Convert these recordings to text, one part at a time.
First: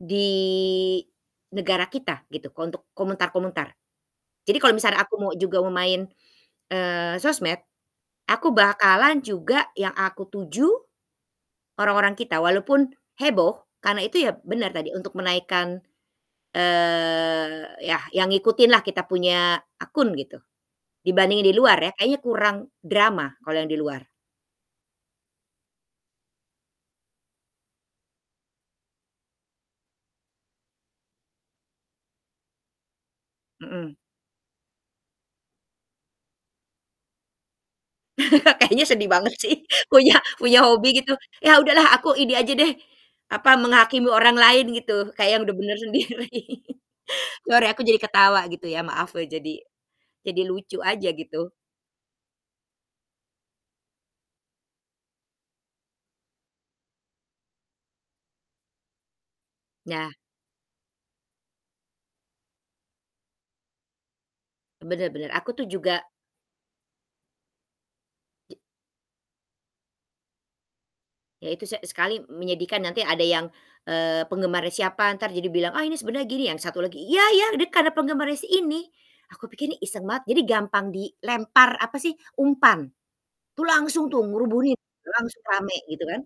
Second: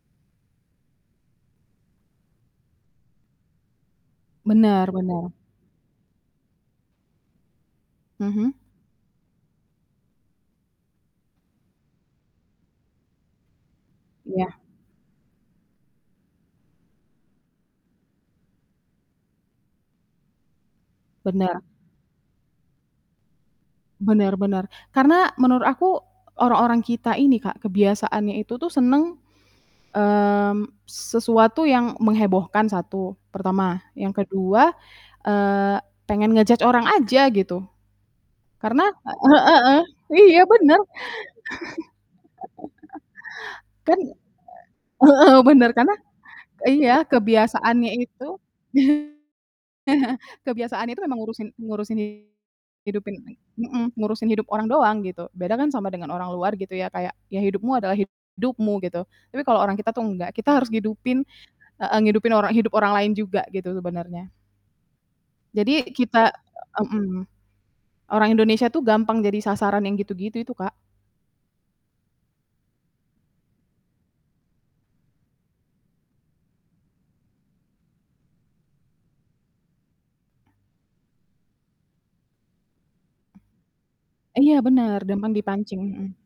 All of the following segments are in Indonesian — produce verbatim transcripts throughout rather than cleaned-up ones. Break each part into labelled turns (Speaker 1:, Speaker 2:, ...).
Speaker 1: Di negara kita gitu, untuk komentar-komentar. Jadi kalau
Speaker 2: Bener
Speaker 1: misalnya aku mau
Speaker 2: bener.
Speaker 1: juga mau main, eee, sosmed, aku
Speaker 2: Mhm.
Speaker 1: bakalan juga yang aku tuju orang-orang kita. Walaupun heboh karena itu ya,
Speaker 2: Iya.
Speaker 1: bener tadi untuk menaikkan, eee, yah yang ngikutin lah kita punya akun gitu, dibandingin di
Speaker 2: Bener.
Speaker 1: luar ya kayaknya kurang drama kalau yang di luar.
Speaker 2: Bener bener karena menurut aku, orang-orang kita ini Kak, kebiasaannya itu tuh seneng, mmm, sesuatu yang menghebohkan, satu, pertama.
Speaker 1: Mhm.
Speaker 2: Yang kedua, eee, pengen nge-judge orang aja gitu.
Speaker 1: Kayaknya
Speaker 2: Karena
Speaker 1: sedih banget
Speaker 2: he
Speaker 1: sih
Speaker 2: he heeh,
Speaker 1: punya
Speaker 2: iya
Speaker 1: punya
Speaker 2: bener,
Speaker 1: hobi gitu ya, udahlah aku ini aja deh, apa,
Speaker 2: kan,
Speaker 1: menghakimi
Speaker 2: e
Speaker 1: orang lain gitu, kayak
Speaker 2: heeh,
Speaker 1: yang udah
Speaker 2: bener
Speaker 1: bener
Speaker 2: karena,
Speaker 1: sendiri
Speaker 2: iya
Speaker 1: sorry aku
Speaker 2: kebiasaannya
Speaker 1: jadi
Speaker 2: itu
Speaker 1: ketawa gitu ya, maaf loh jadi jadi lucu
Speaker 2: kebiasaannya itu
Speaker 1: aja
Speaker 2: memang ngurusin
Speaker 1: gitu.
Speaker 2: ngurusin hidupin mhm, ngurusin hidup orang doang gitu. Beda kan sama dengan orang luar gitu ya. Kayak, ya hidupmu adalah hidupmu gitu, tapi kalau orang kita tuh
Speaker 1: Ya.
Speaker 2: nggak, kita harus hidupin heeh. Ngehidupin orang hidup orang lain juga gitu sebenarnya.
Speaker 1: Bener bener, aku tuh
Speaker 2: Jadi
Speaker 1: juga
Speaker 2: kita mhm orang Indonesia tuh gampang jadi sasaran yang gitu-gitu itu, Kak.
Speaker 1: Ya itu se sekali menyedihkan, nanti ada yang, eee, penggemarnya siapa ntar jadi bilang, "Ah ini sebenernya gini." Yang satu lagi, "Ya ya dia karena penggemarnya si ini." Aku pikir nih iseng banget, jadi gampang dilempar apa sih, umpan, tuh langsung tuh
Speaker 2: Iya
Speaker 1: ngerubunin,
Speaker 2: bener
Speaker 1: udah
Speaker 2: gampang
Speaker 1: langsung rame
Speaker 2: dipancing,
Speaker 1: gitu
Speaker 2: mhm.
Speaker 1: kan.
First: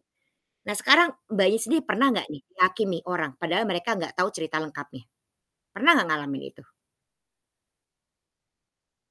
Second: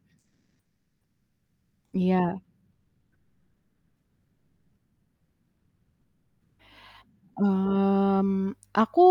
Speaker 1: Nah, sekarang Mbaknya sendiri pernah nggak
Speaker 2: Iya.
Speaker 1: nih ngehakimi orang, padahal mereka nggak tahu cerita lengkapnya? Pernah nggak ngalamin itu?
Speaker 2: Mmm, aku